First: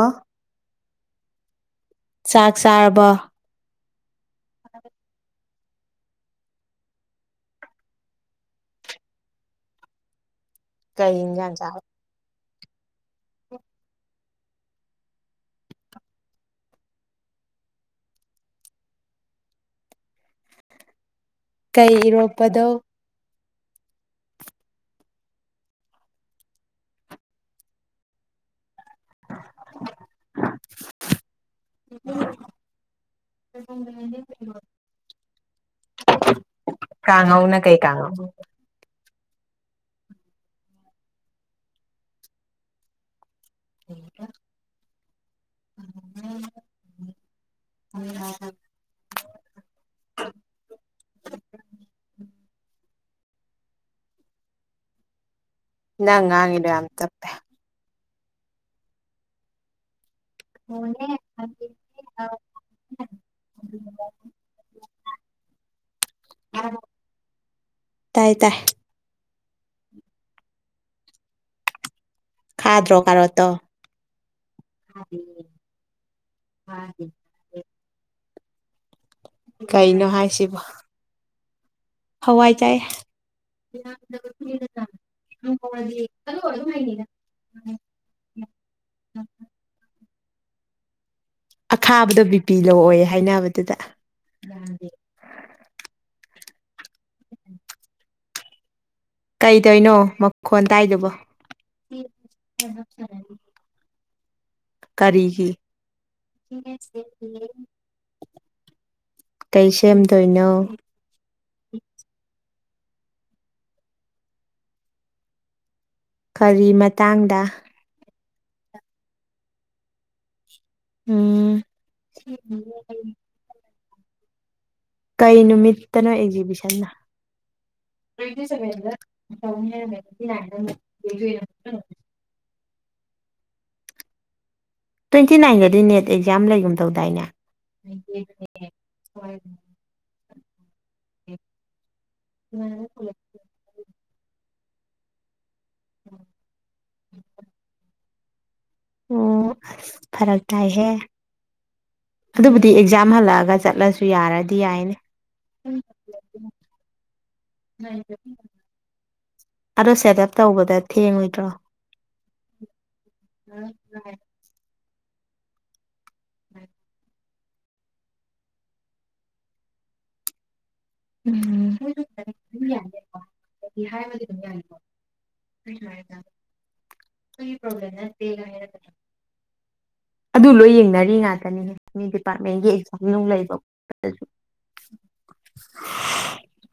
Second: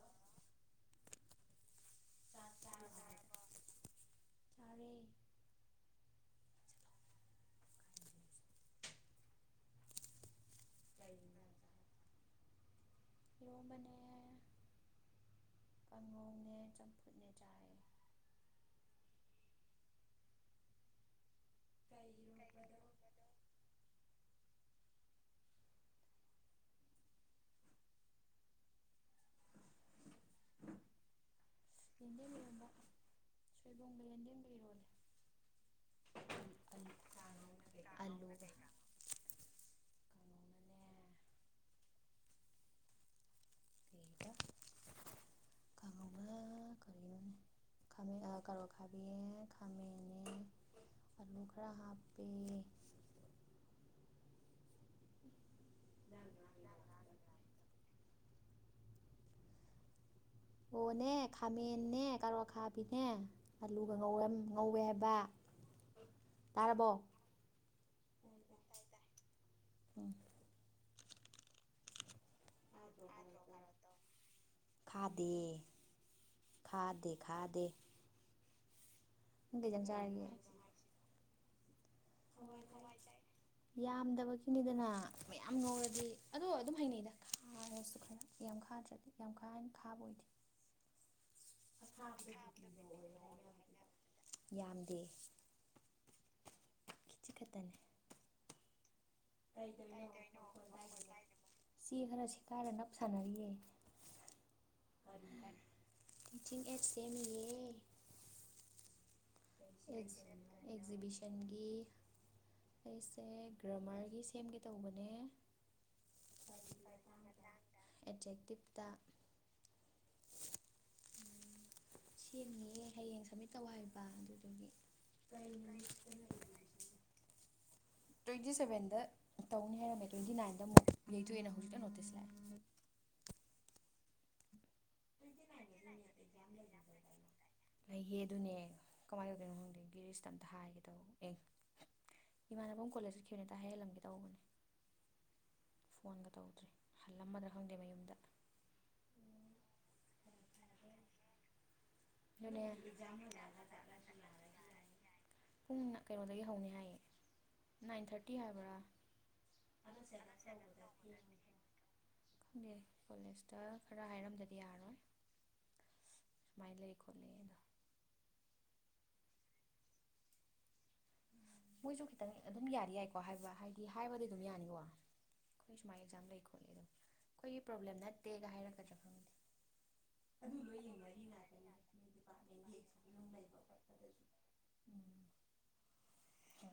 ꯑꯥ ꯆ ꯆ ꯇꯔꯦ ꯀꯩ ꯌꯥ ꯆ ꯏꯔꯣꯝꯕꯅꯦ ꯀꯥꯡꯧꯅꯦ ꯆꯝꯐꯨꯠꯅꯦ ꯆ ꯀꯩ ꯏꯔꯣꯛꯄꯗꯣ [unintelligible] ꯂꯦꯟꯗꯦꯝꯕꯤꯔꯝꯕ ꯁꯣꯏꯕꯣꯡꯗ ꯂꯦꯟꯗꯦꯝꯕ ꯏꯔꯣꯅꯦ ꯀꯥꯡꯉꯧꯅ ꯀꯩ ꯀꯥꯡꯉꯧ [unintelligible] ꯊ [unintelligible] ꯀꯥꯎꯕ ꯀꯥꯔꯤꯅꯣꯅꯦ ꯈꯥꯃꯦꯟ ꯑꯥ ꯀꯔꯣꯠ ꯑꯈꯥꯕꯤ ꯈꯥꯃꯦꯟ ꯅꯦ ꯑꯥꯂꯨ ꯈꯔ ꯍꯥꯞꯄꯦ ꯎꯝ ꯅꯪ ꯉꯥꯡꯉꯤꯗꯣ ꯌꯥꯝ ꯇꯥꯞꯄꯦ ꯑꯣꯅꯦ ꯈꯥꯃꯦꯟꯦ ꯀꯔꯣꯠ ꯑꯈꯥꯕꯤꯅꯦ ꯑꯂꯨꯒ ꯉꯧꯔꯝ ꯉꯧꯋꯦ ꯍꯥꯏꯕ ꯇꯥꯔꯕꯣ ꯇꯥꯏ ꯇꯥꯏ ꯎꯝ ꯈꯥꯗ꯭ꯔꯣ ꯀꯥꯔꯣꯠꯇꯣ ꯈꯥꯗꯦ ꯈꯥꯗꯦ ꯈꯥꯗꯦ ꯅꯪ ꯀꯩ ꯏꯟꯖꯥꯡ ꯀꯩꯅꯣ ꯆꯥꯔꯒꯦ ꯍꯥꯏꯁꯤꯕꯣ ꯍꯋꯥꯏ ꯆꯥꯏ [unintelligible] ꯌꯥꯝꯗꯕꯒꯤꯅꯤꯗꯅ ꯃꯌꯥꯝ ꯉꯧꯔꯗꯤ ꯑꯗꯣ ꯑꯗꯨꯝ ꯍꯩꯅꯩꯗ ꯈꯥꯔꯁꯨ ꯈꯔ ꯌꯥꯝ ꯈꯥꯗ꯭ꯔꯗꯤ ꯌꯥꯝ ꯀꯥ ꯍꯦꯟꯅ ꯈꯥꯕ ꯑꯣꯏꯗꯦ ꯑꯈꯥꯕꯗꯣ ꯕꯤꯄꯤ ꯂꯣ ꯑꯣꯏ ꯍꯥꯏꯅꯕꯗꯨꯗ ꯌꯥꯝꯗꯦ ꯈꯤꯖꯤꯛ ꯈꯛꯇꯅꯦ ꯀꯩꯗꯩꯅꯣ ꯃꯈꯣꯟ ꯇꯥꯏꯗꯨꯕꯣ ꯆꯦ ꯈꯔ ꯁꯤꯊꯥꯔ ꯅꯞ ꯁꯥꯟꯅꯔꯤꯌꯦ ꯀꯔꯤꯒꯤ ꯇꯤꯆꯤꯡ ꯑꯦꯠꯁ ꯁꯦꯝꯃꯤꯌꯦ ꯀꯩ ꯁꯦꯝꯗꯣꯏꯅꯣ ꯑꯦꯟꯒꯤ ꯑꯩꯁꯦ ꯒ꯭ꯔꯥꯃꯔꯒꯤ ꯁꯦꯝꯒꯦ ꯇꯧꯕꯅꯦ ꯀꯔꯤ ꯃꯇꯥꯡꯗ ꯑꯦꯇ꯭ꯔꯦꯛꯇꯤꯞꯇ ꯎꯝ ꯁꯦꯝꯃꯤꯌꯦ ꯍꯌꯦꯡ ꯁꯝꯃꯤꯠ ꯇꯧ ꯍꯥꯏꯕ ꯑꯗꯨꯗꯨꯒꯤ ꯀꯩ ꯅꯨꯃꯤꯠꯇꯅꯣ ꯑꯦꯛꯖꯤꯕꯤꯁꯟꯅ ꯇꯣꯏꯋꯟꯇꯤ ꯁꯕꯦꯟꯗ ꯇꯧꯅꯤ ꯍꯥꯏꯔꯝꯃꯦ ꯇꯣꯏꯋꯟꯇꯤ ꯅꯥꯏꯟꯗ ꯑꯃꯨꯛ ꯌꯩꯊꯣꯛꯑꯦꯅ ꯍꯧꯖꯤꯛꯇ ꯅꯣꯇꯤꯁ ꯂꯥꯛꯑꯦ ꯇ꯭ꯋꯦꯟꯇꯤ ꯅꯥꯏꯟꯒꯗꯤ ꯅꯦꯠ ꯑꯦꯛꯖꯥꯝ ꯂꯩꯒꯨꯝ ꯇꯧꯗꯥꯏꯅꯦ ꯂꯩꯌꯦ ꯑꯗꯨꯅꯦ ꯀꯃꯥꯏꯟ ꯇꯧꯗꯣꯏꯅꯣ ꯈꯪꯗꯦ ꯒꯤꯔꯤꯁ ꯑꯝꯇꯥ ꯍꯥꯏꯒꯦ ꯇꯧꯕ ꯑꯦ ꯏꯃꯥꯟꯅꯕ ꯀꯣꯂꯦꯖ ꯆꯠꯈꯤꯕꯅꯤ ꯑꯝꯇ ꯍꯥꯏꯍꯜꯂꯝꯒꯦ ꯇꯧꯕꯅꯦ ꯐꯣꯟꯒ ꯇꯧꯗ꯭ꯔꯦ ꯍꯜꯂꯝꯃꯗ꯭ꯔꯥ ꯈꯪꯗꯦ ꯃꯌꯨꯝꯗ ꯑꯣ ꯐꯔꯛ ꯇꯥꯏꯍꯦ ꯑꯗꯨꯅꯦ ꯑꯗꯨꯕꯨꯗꯤ ꯑꯦꯛꯖꯥꯝ ꯍꯜꯂꯛꯑꯒ ꯆꯠꯂꯁꯨ ꯌꯥꯔꯗꯤ ꯌꯥꯏꯅꯦ ꯄꯨꯡ ꯀꯩꯅꯣꯗꯒꯤ ꯍꯧꯅꯤ ꯍꯥꯏꯌꯦ ꯅꯥꯏꯟ ꯊꯥꯔꯇꯤ ꯍꯥꯏꯕ꯭ꯔꯥ ꯑꯗꯣ ꯁꯦꯠ ꯑꯞ ꯇꯧꯕꯗ ꯊꯦꯡꯉꯣꯏꯗ꯭ꯔꯣ [unintelligible] ꯀꯣꯂꯦꯁꯇ ꯈꯔ ꯍꯥꯏ ꯔꯝꯗꯗꯤ ꯌꯥꯔꯔꯣꯏ ꯁꯨꯃꯥꯏꯟ ꯂꯩ ꯈꯣꯠꯂꯦ ꯗꯣ ꯎꯝ ꯃꯣꯏꯖꯨ ꯈꯤꯇꯪ ꯑꯗꯨꯝ ꯌꯥꯗꯤ ꯌꯥꯏꯀꯣ ꯍꯥꯏꯕ ꯍꯥꯏꯗꯤ ꯍꯥꯏꯕꯗꯤ ꯑꯗꯨꯝ ꯌꯥꯅꯤꯀꯣ ꯑꯩꯈꯣꯏ ꯁꯨꯃꯥꯏꯅ ꯑꯦꯛꯖꯥꯝ ꯂꯩ ꯈꯣꯠꯂꯤ ꯑꯗꯨꯝ ꯑꯩꯈꯣꯏꯒꯤ ꯄ꯭ꯔꯣꯕ꯭ꯂꯦꯝ ꯅꯠꯇꯦꯒ ꯍꯥꯏꯔꯛꯀꯗ꯭ꯔꯥ ꯈꯪꯗꯦ [inaudible] ꯑꯗꯨ ꯂꯣꯏ ꯌꯦꯡꯅꯔꯤ ꯉꯥꯛꯇꯅꯤꯍꯦ ꯃꯤ ꯗꯤꯄꯥꯔꯠꯃꯦꯟꯒꯤ ꯑꯦꯛꯖꯥꯝ ꯅꯨꯡ ꯂꯩꯕ ꯈꯣꯠꯄꯗꯁꯨ [unintelligible] ꯎꯝ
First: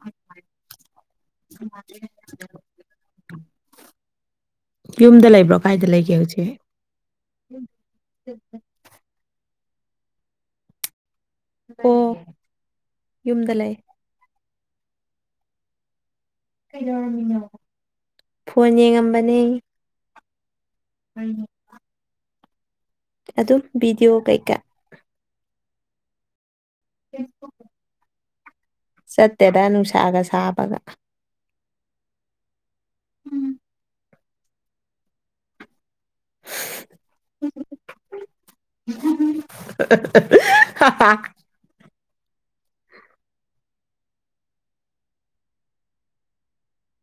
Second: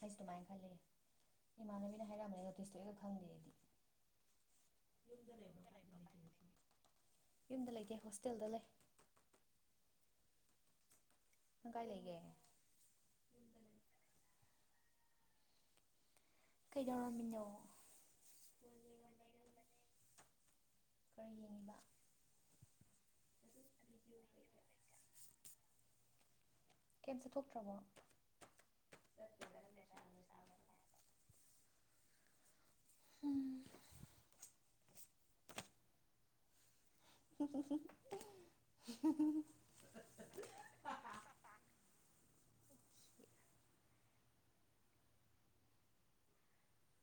ꯑꯩꯁꯨ ꯑꯗꯨꯃꯥꯏꯅ ꯈꯜꯂꯦ ꯏꯃꯥꯟꯅꯕꯤꯅ ꯍꯥꯏꯔꯛꯝꯕꯅꯤ ꯅꯣꯇꯤꯁ ꯊꯣꯛꯏꯒ ꯈꯪꯗꯦ ꯑꯩꯗꯤ ꯌꯨꯝꯗ ꯂꯩꯕ꯭ꯔꯣ ꯀꯥꯏꯗ ꯂꯩꯒꯦ ꯍꯧꯖꯤꯛ ꯌꯨꯝꯗ ꯂꯩꯇꯦ ꯍꯣꯁꯇꯦꯜꯗ ꯂꯩ ꯅꯪ ꯀꯥꯏ ꯑꯣ ꯂꯩꯒꯦ ꯌꯨꯝꯗ ꯂꯩ ꯀꯩꯗꯧꯔꯝꯃꯤꯅꯣ ꯐꯣꯟ ꯌꯦꯡꯉꯝꯕꯅꯦ ꯀꯩ ꯌꯦꯡꯉꯤꯕ ꯑꯗꯨꯝ ꯕꯤꯗꯤꯑꯣ ꯀꯩꯀ ꯀꯦꯝ ꯆꯥꯊꯣꯛꯇ꯭ꯔꯕꯣ ꯆꯠꯇꯦꯗ ꯅꯨꯡꯁꯥꯒ ꯁꯥꯕꯒ ꯎꯝ [unintelligible]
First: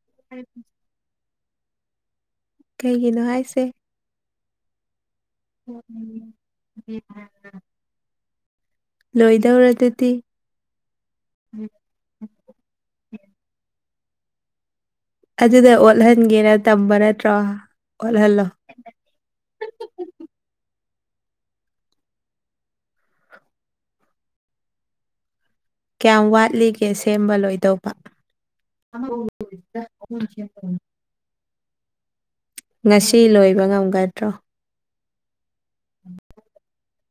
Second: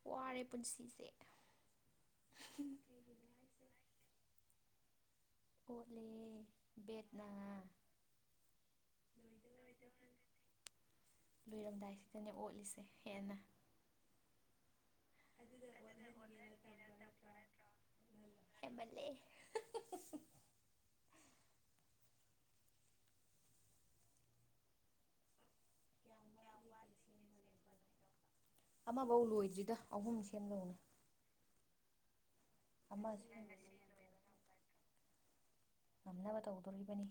ꯋꯥꯔꯦ ꯄꯨꯟꯁꯤꯁꯦ ꯀꯩꯒꯤꯅꯣ ꯍꯥꯏꯁꯦ ꯑꯣꯠꯂꯦ ꯕꯦꯠꯅꯥ ꯂꯣꯏꯗꯧꯔꯗꯨꯗꯤ ꯂꯣꯏꯔꯝꯗꯥꯏꯁꯤꯗꯅꯦ ꯑꯣꯠꯂꯤꯁꯦ ꯍꯦꯟꯅ ꯑꯗꯨꯅ ꯑꯣꯠꯍꯟꯒꯦꯅ ꯇꯝꯕ ꯅꯠꯇ꯭ꯔꯣ ꯑꯣꯠꯍꯜꯂꯣ ꯑꯦꯟꯃꯜꯂꯦ ꯀꯌꯥꯝ ꯋꯥꯠꯂꯤꯒꯦ ꯁꯦꯝꯕ ꯂꯣꯏꯗꯧꯕ ꯑꯃꯐꯧ ꯂꯣꯏꯗ꯭ꯔꯤꯗ ꯑꯍꯨꯝ ꯁꯦꯝꯗꯧꯅꯦ [unintelligible] ꯉꯁꯤ ꯑꯃꯁꯦ ꯂꯣꯏꯕ ꯉꯝꯒꯗ꯭ꯔꯣ ꯉꯝꯅꯕ ꯇꯧꯗꯣꯔꯤꯕꯅꯤ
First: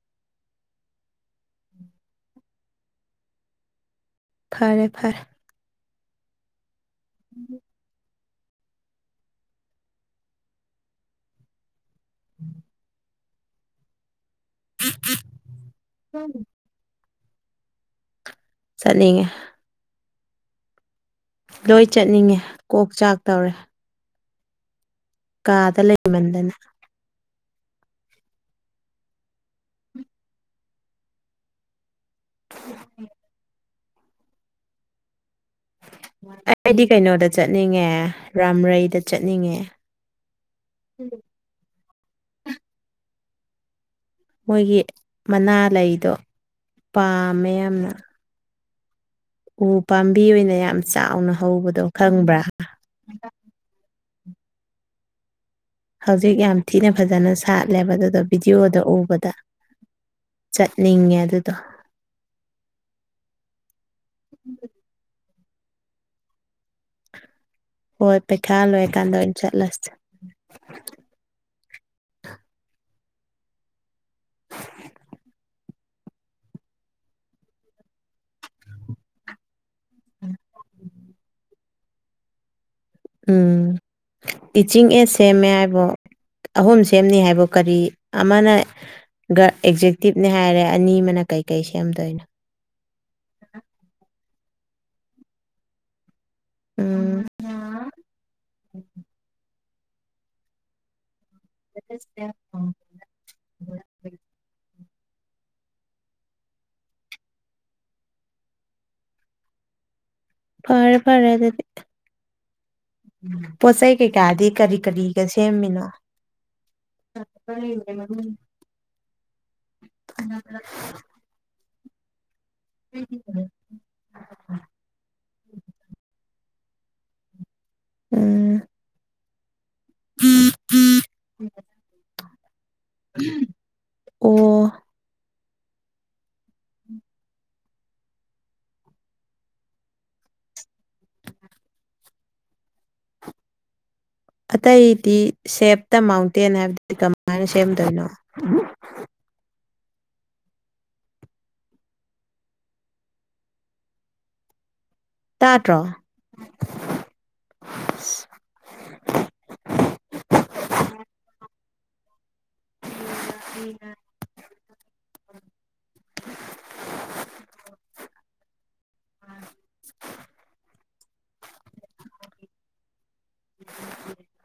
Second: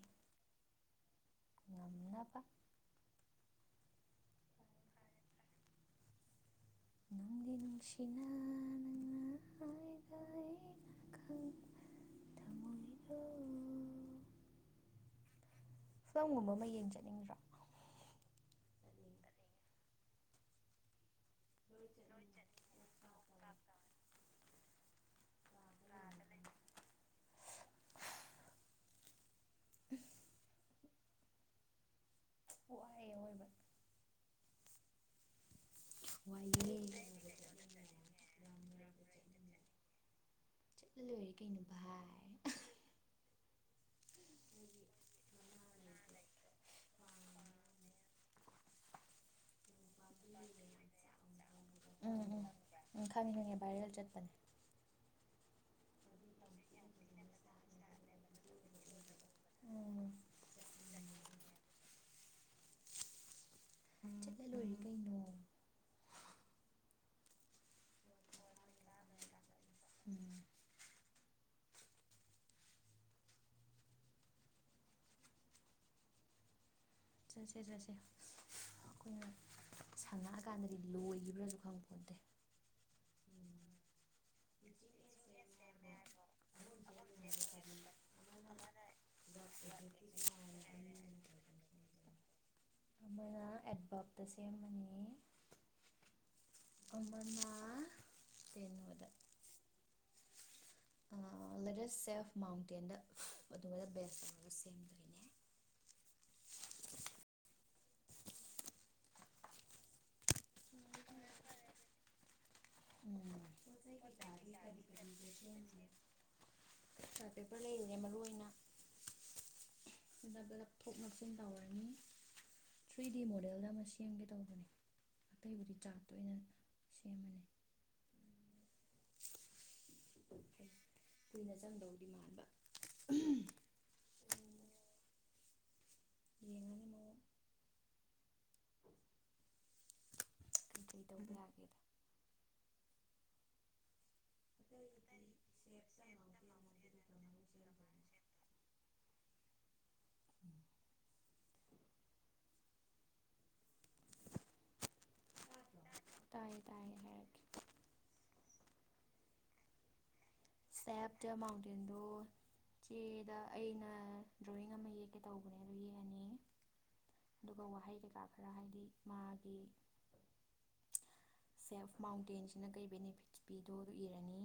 ꯉꯝꯅꯕ ꯐꯔꯦ ꯐꯔꯦ ꯅꯨꯡꯗꯤ ꯅꯨꯡꯁꯤꯅ ꯅꯪꯅ ꯍꯥꯏꯕ [inaudible] ꯑꯩꯅ [unintelligible] ꯐꯤꯂꯝꯒꯨꯝꯕ ꯑꯃ ꯌꯦꯡ ꯆꯠꯅꯤꯡꯗ꯭ꯔꯥ ꯆꯠꯅꯤꯡꯏ ꯂꯣꯏ ꯆꯠꯅꯤꯡꯉꯦ ꯀꯣꯛ ꯆꯥꯛ ꯇꯧꯔꯦ ꯀꯥꯗ ꯂꯩꯃꯟꯗꯅ ꯋꯥꯏꯌꯦ ꯑꯋꯣꯏꯕ ꯋꯥꯏꯌꯦ ꯑꯩꯗꯤ [unintelligible] ꯀꯩꯅꯣꯗ ꯆꯠꯅꯤꯡꯉꯦ ꯔꯥꯝꯔꯩꯗ ꯆꯠꯅꯤꯡꯉꯦ ꯆꯠꯂ ꯂꯣꯏꯔꯦ ꯀꯩꯅꯣ ꯚꯥꯏ ꯃꯣꯏꯒꯤ ꯃꯅꯥ ꯂꯩꯗꯣ ꯄꯥꯝꯃꯦ ꯌꯥꯝꯅ ꯎ ꯄꯥꯝꯕꯤ ꯑꯣꯏꯅ ꯌꯥꯝ ꯆꯥꯎꯅ ꯍꯧꯕꯗꯣ [unintelligible] ꯎꯝ ꯎꯝ ꯎꯝ ꯈꯪꯕ꯭ꯔꯥ ꯈꯪꯉꯦ ꯈꯪꯉꯦ ꯚꯥꯏꯔꯦꯜ ꯆꯠꯄꯅꯦ ꯍꯧꯖꯤꯛ ꯌꯥꯝ ꯊꯤꯅ ꯐꯖꯅ ꯁꯥꯠꯂꯦꯕ ꯑꯗꯨꯗꯣ ꯚꯤꯗꯤꯑꯣꯗ ꯎꯕꯗ ꯎꯝ ꯆꯠꯅꯤꯡꯉꯦ ꯑꯗꯨꯗꯣ ꯆꯠꯂ ꯂꯣꯏꯔꯦ ꯀꯩꯅꯣ ꯍꯣꯏ ꯄꯩꯈꯥ ꯂꯣꯏꯔꯀꯥꯟꯗ ꯑꯣꯏꯅ ꯆꯠꯂꯁꯦ ꯎꯝ [unintelligible] ꯆꯠꯁꯦ ꯆꯠꯁꯦ ꯑꯩꯈꯣꯏꯅ ꯁꯪꯉꯛꯑꯀꯥꯟꯗꯗꯤ ꯂꯣꯏꯈꯤꯕ꯭ꯔꯥꯁꯨ ꯈꯪ ꯄꯣꯟꯇꯦ ꯎꯝ ꯇꯤꯆꯤꯡ ꯑꯦꯁ ꯅꯦꯝꯃꯦ ꯍꯥꯏꯕꯣ ꯑꯍꯨꯝ ꯁꯦꯝꯅꯤ ꯍꯥꯏꯕꯣ ꯀꯔꯤ ꯑꯃꯅ ꯒꯥ ꯑꯦꯛꯖꯦꯛꯇꯤꯞꯅꯦ ꯍꯥꯏꯔꯦ ꯑꯅꯤ ꯑꯃꯅ ꯀꯩꯀꯩ ꯁꯦꯝꯗꯣꯏꯅꯣ ꯑꯃꯅ ꯑꯦꯠꯚꯔꯠꯇ ꯁꯦꯝꯃꯅꯤ ꯎꯝ ꯑꯃꯥꯅ ꯀꯩꯅꯣꯗ ꯂꯦꯗꯦꯁ ꯁꯦꯐ ꯃꯥꯎꯟꯇꯦꯟꯗ ꯑꯗꯨꯒꯗ ꯕꯦꯁ ꯇꯧꯔꯒ ꯁꯦꯝꯗꯣꯏꯅꯦ ꯐꯔꯦ ꯐꯔꯦ ꯑꯗꯨꯗꯤ ꯎꯝ ꯄꯣꯠ ꯆꯩꯩ ꯀꯩꯀꯥꯗꯤ ꯀꯔꯤ ꯀꯔꯤꯒ ꯁꯦꯝꯃꯤꯅꯣ ꯆꯥꯔꯠ ꯄꯦꯄꯔ ꯂꯩꯔꯨꯔꯦ ꯃꯔꯨ [unintelligible] [unintelligible] ꯅꯞꯁꯤꯟ ꯇꯧꯔꯅꯤ ꯊ꯭ꯔꯤ ꯗꯤ ꯃꯣꯗꯦꯜꯗ ꯃꯁꯤ ꯁꯦꯝꯒꯦ ꯇꯧꯕꯅꯦ ꯑꯇꯩꯕꯨꯗꯤ ꯆꯥꯠꯇꯥ ꯑꯣꯏꯅ ꯁꯦꯝꯃꯅꯤ ꯎꯝ [unintelligible] ꯀꯨꯏꯅ ꯆꯪꯗꯧꯗꯤ ꯃꯥꯟꯕ [unintelligible] ꯑꯣ ꯌꯦꯡꯉꯅꯤ ꯃꯑꯣꯡ ꯀꯩꯀꯩ ꯇꯧꯕ ꯌꯥꯒꯦꯗꯣ ꯑꯇꯩꯗꯤ ꯁꯦꯞ ꯗꯥ ꯃꯥꯎꯟꯇꯦꯟ ꯍꯥꯏꯕꯗꯨꯗꯤ ꯀꯃꯥꯏꯅ ꯁꯦꯝꯗꯣꯏꯅꯣ [unintelligible] ꯇꯥꯗ꯭ꯔꯣ ꯇꯏꯌꯦ ꯇꯏꯌꯦ ꯍꯥꯏꯔꯛꯀꯦ ꯁꯦꯞꯇ ꯃꯥꯎꯟꯇꯦꯟꯗꯣ ꯆꯦꯗ ꯑꯩꯅ ꯗ꯭ꯔꯣꯌꯤꯡ ꯑꯃ ꯌꯦꯛꯀꯦ ꯇꯧꯕꯅꯦ ꯑꯗꯣ ꯌꯦꯛꯑꯅꯤ ꯑꯗꯨꯒ ꯋꯥꯍꯩ ꯀꯩꯀꯥ ꯈꯔ ꯍꯥꯏꯗꯤ ꯃꯥꯒꯤ ꯁꯦꯐ ꯃꯥꯎꯟꯇꯦꯟꯁꯤꯅ ꯀꯩ ꯕꯦꯅꯤꯐꯤꯠꯁ ꯄꯤꯗꯣꯗꯨ ꯏꯔꯥꯅꯤ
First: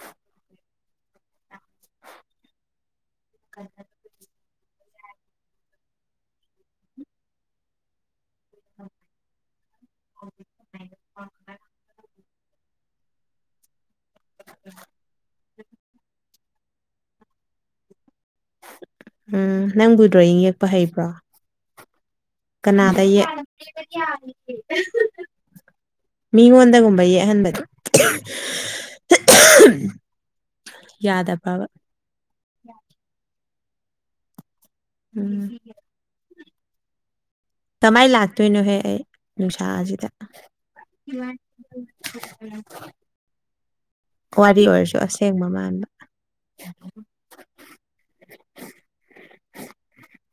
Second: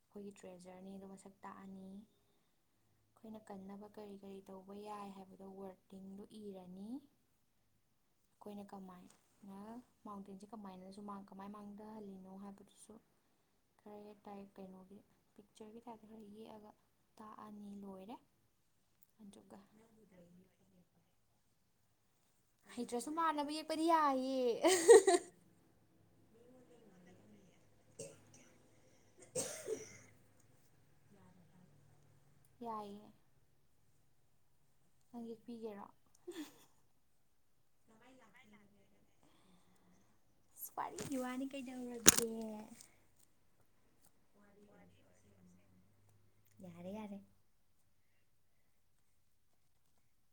ꯑꯩꯈꯣꯏꯒꯤ ꯇ꯭ꯔꯦꯖꯔꯅꯤꯅ ꯃꯁꯛ ꯇꯥꯛꯑꯅꯤ ꯑꯩꯈꯣꯏꯅ ꯀꯟꯅꯕ ꯀꯔꯤ ꯀꯔꯤ ꯇꯧꯕ ꯌꯥꯏ ꯍꯥꯏꯕꯗꯣ ꯋꯥꯔꯗꯤꯡꯗꯨ ꯏꯔꯥ ꯅꯤ ꯑꯩꯈꯣꯏꯅ ꯀꯃꯥꯏꯅ ꯃꯥꯎꯟꯇꯦꯟꯁꯦ ꯀꯃꯥꯏꯅꯁꯨ ꯃꯥꯡ ꯀꯃꯥꯏ ꯃꯥꯡꯗꯍꯜꯂꯤꯅꯣ ꯍꯥꯏꯕꯗꯨꯁꯨ ꯈꯔ ꯇꯥꯏ ꯀꯩꯅꯣꯒꯤ ꯄꯤꯛꯆꯔꯒꯤ ꯇꯥꯏꯞꯇ ꯈꯔ ꯌꯦꯛꯑꯒ ꯇꯥꯛꯑꯅꯤ ꯂꯣꯏꯔꯦ ꯑꯗꯨꯒ ꯎꯝ ꯅꯪꯕꯨ ꯗ꯭ꯔꯣꯌꯤꯡ ꯌꯦꯛꯄ ꯍꯩꯕ꯭ꯔꯣ ꯀꯅꯥꯗ ꯍꯩꯇ꯭ꯔꯁꯨ ꯌꯦꯛ ꯃꯥꯟꯅꯕ ꯌꯦꯛꯄꯗꯤ ꯌꯥꯏꯌꯦ ꯃꯤꯉꯣꯟꯗꯒꯨꯝꯕ ꯌꯦꯛꯍꯟꯕ [unintelligible] ꯌꯥꯗ ꯄꯥꯕ ꯌꯥꯏꯌꯦ ꯅꯪ ꯎꯝ ꯌꯦꯛꯄꯤꯒꯦꯔꯣ ꯀꯃꯥꯏꯅ ꯂꯥꯛꯇꯣꯏꯅꯣꯍꯦ ꯑꯩ ꯅꯨꯡꯁꯥ ꯁꯤꯗꯥ ꯑꯁ ꯋꯥꯔꯤꯒꯤ ꯋꯥꯅꯤ ꯀꯩꯗꯧꯔꯒꯦ ꯋꯥꯔꯤ ꯑꯣꯏꯔꯁꯨ ꯑꯁꯦꯡꯕ ꯃꯥꯟꯕ ꯌꯥꯔꯦ ꯌꯥꯔꯦ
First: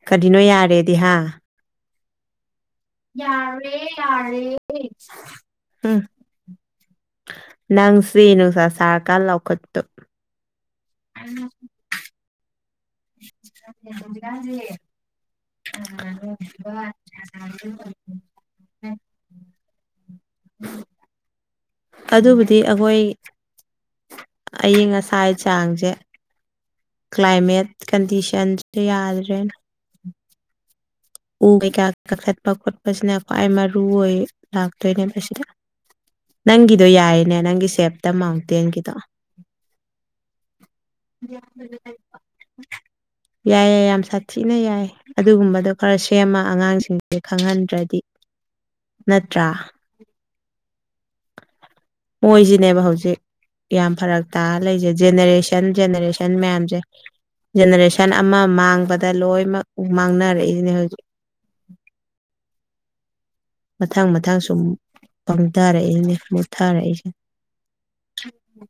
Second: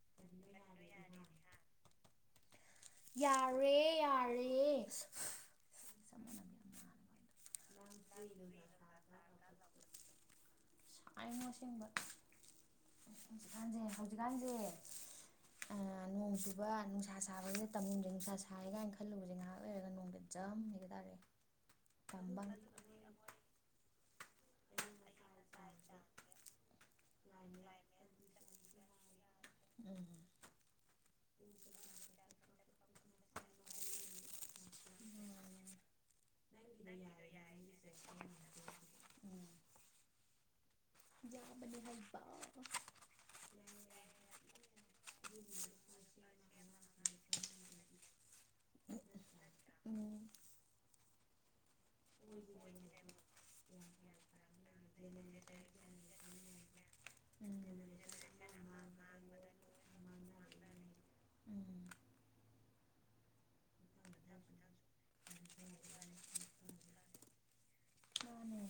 ꯀꯔꯤꯅꯣ ꯌꯥꯔꯦꯗꯤ ꯍꯥꯥ ꯌꯥꯔꯦ ꯌꯥꯔꯦ ꯎꯝ ꯅꯨꯡꯉꯥꯏꯉꯣ ꯅꯪꯁꯤ ꯅꯨꯡꯁꯥ ꯁꯥꯔꯀꯥꯟ ꯂꯧꯈꯠꯇꯣ ꯁꯥꯏꯉꯣ ꯑꯁꯦꯡꯕ ꯍꯧꯖꯤꯛꯀꯥꯟꯁꯦ ꯍꯧꯖꯤꯛꯀꯥꯟꯁꯦ ꯑꯥ ꯅꯣꯡ ꯆꯨꯕ ꯅꯨꯡꯁꯥ ꯁꯥꯕꯒꯤ ꯇꯝꯃꯁꯦ ꯅꯨꯡꯁꯥ ꯁꯥꯥꯏꯌꯦ ꯀꯥꯏꯅ ꯈꯜꯂꯨꯕꯁꯦ ꯉꯥꯏꯍꯥꯛ ꯂꯩꯔꯒ ꯅꯣꯡꯗ [unintelligible] ꯇꯝꯕ ꯑꯗꯨꯕꯨꯗꯤ ꯑꯩꯈꯣꯏ ꯑꯏꯤꯡ ꯑꯁꯥꯏ ꯆꯥꯡꯁꯦ ꯀ꯭ꯂꯥꯏꯃꯦꯠ ꯀꯟꯗꯤꯁꯟꯁꯨ ꯌꯥꯗ꯭ꯔꯦꯅ ꯎꯝ ꯎ ꯀꯩꯀꯥ ꯀꯥꯛꯊꯠꯄ ꯈꯣꯠꯄꯁꯤꯅ ꯈ꯭ꯋꯥꯏ ꯃꯔꯨ ꯑꯣꯏ ꯂꯥꯛꯇꯣꯏꯅꯦꯕ ꯁꯤꯗ ꯅꯪꯒꯤꯗꯣ ꯌꯥꯏꯅꯦ ꯅꯪꯒꯤ ꯁꯦꯞꯇ ꯃꯥꯎꯇꯦꯟꯒꯤꯗꯣ ꯌꯥꯥꯕꯅꯦ ꯍꯥꯏꯕꯥ ꯌꯥꯏꯌꯦ ꯌꯥꯝ ꯁꯥꯊꯤꯅ ꯌꯥꯏ ꯑꯗꯨꯒꯨꯝꯕꯗꯣ ꯈꯔ ꯁꯦꯝꯃ ꯑꯉꯥꯡꯁꯤꯡꯁꯦ ꯈꯪꯍꯟꯗ꯭ꯔꯗꯤ ꯅꯠꯇ꯭ꯔꯥ ꯎꯝ ꯃꯣꯏꯁꯤꯅꯦꯕ ꯍꯧꯖꯤꯛ ꯌꯥꯝ ꯐꯔꯛ ꯇꯥ ꯂꯩꯖꯦ ꯖꯦꯅꯦꯔꯦꯁꯟ ꯖꯦꯅꯦꯔꯦꯁꯟ ꯃꯌꯥꯝꯁꯦ ꯎꯝ ꯖꯦꯅꯦꯔꯦꯁꯟ ꯁꯟ ꯑꯃ ꯃꯥꯡꯕꯗ ꯂꯣꯏꯅꯃꯛ ꯃꯥꯡꯅꯔꯛꯏꯁꯤꯅꯦ ꯍꯧꯖꯤꯛ ꯎꯝ ꯃꯊꯪ ꯃꯊꯪ ꯁꯨꯝ ꯄꯪꯗꯔꯛꯏꯅꯦ ꯃꯨꯠꯊꯔꯛꯏꯁꯦ ꯃꯥꯅꯦ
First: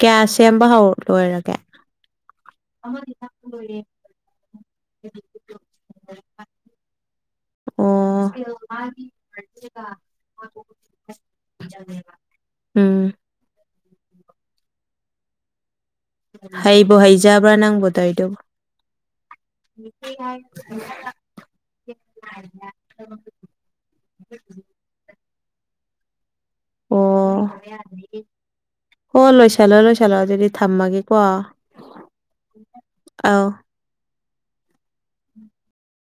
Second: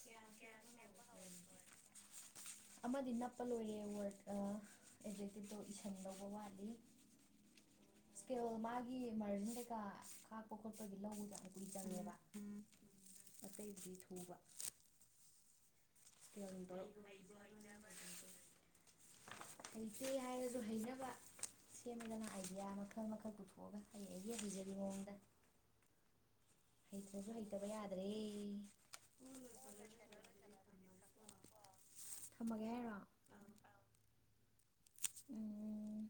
ꯀꯌꯥ ꯁꯦꯝꯕ ꯍꯧ ꯂꯣꯏꯔꯒꯦ [inaudible] [unintelligible] ꯑꯃꯗꯤ ꯅꯞꯄ ꯂꯣꯏꯔꯦ ꯋꯥꯔꯠ ꯑꯦꯖꯦꯛꯇꯤꯞꯇꯣ ꯏꯁꯟ ꯗꯧꯕ ꯋꯥꯠꯂꯤ ꯑꯣ ꯏꯁꯀꯦꯜ ꯃꯥꯒꯤ ꯃꯥꯔꯖꯤꯟ ꯀꯩꯀꯥ ꯈꯥꯛꯄꯥ ꯈꯣꯠꯄꯒꯤ ꯂꯧꯗꯤ ꯀꯨꯏ ꯆꯪꯉꯦꯕ ꯎꯝ [unintelligible] ꯑꯇꯩꯕꯨꯗꯤ ꯊꯨꯕꯥ ꯇꯧꯔ ꯍꯩꯕꯨ ꯍꯩꯖꯕ꯭ꯔꯥ ꯅꯪꯕꯨ ꯇꯧꯏꯗꯨꯕꯨ ꯍꯩꯇꯦ ꯍꯥꯏꯔꯁꯨ ꯍꯩꯅꯕ ꯁꯦꯝꯃꯦꯗꯥꯅ ꯑꯥꯏꯗꯤꯌꯥ ꯃꯈꯜ ꯃꯈꯜ ꯄꯨꯊꯣꯛ ꯑꯣ ꯑꯩ ꯑꯩꯒꯤ ꯍꯩꯖꯕꯤ ꯃꯑꯣꯡꯗ ꯍꯩꯇ꯭ꯔꯁꯨ ꯑꯣ ꯍꯩꯇꯕ ꯌꯥꯗ꯭ꯔꯦ ꯍꯣ ꯂꯣꯏꯁꯤꯜꯂꯣ ꯂꯣꯏꯁꯤꯜꯂꯣ ꯑꯗꯨꯗꯤ ꯊꯝꯃꯒꯦꯀꯣ꯫ ꯊꯝꯃꯒꯦ ꯍꯥꯏꯔꯣ꯫ ꯑꯥꯎ꯫ ꯎꯝ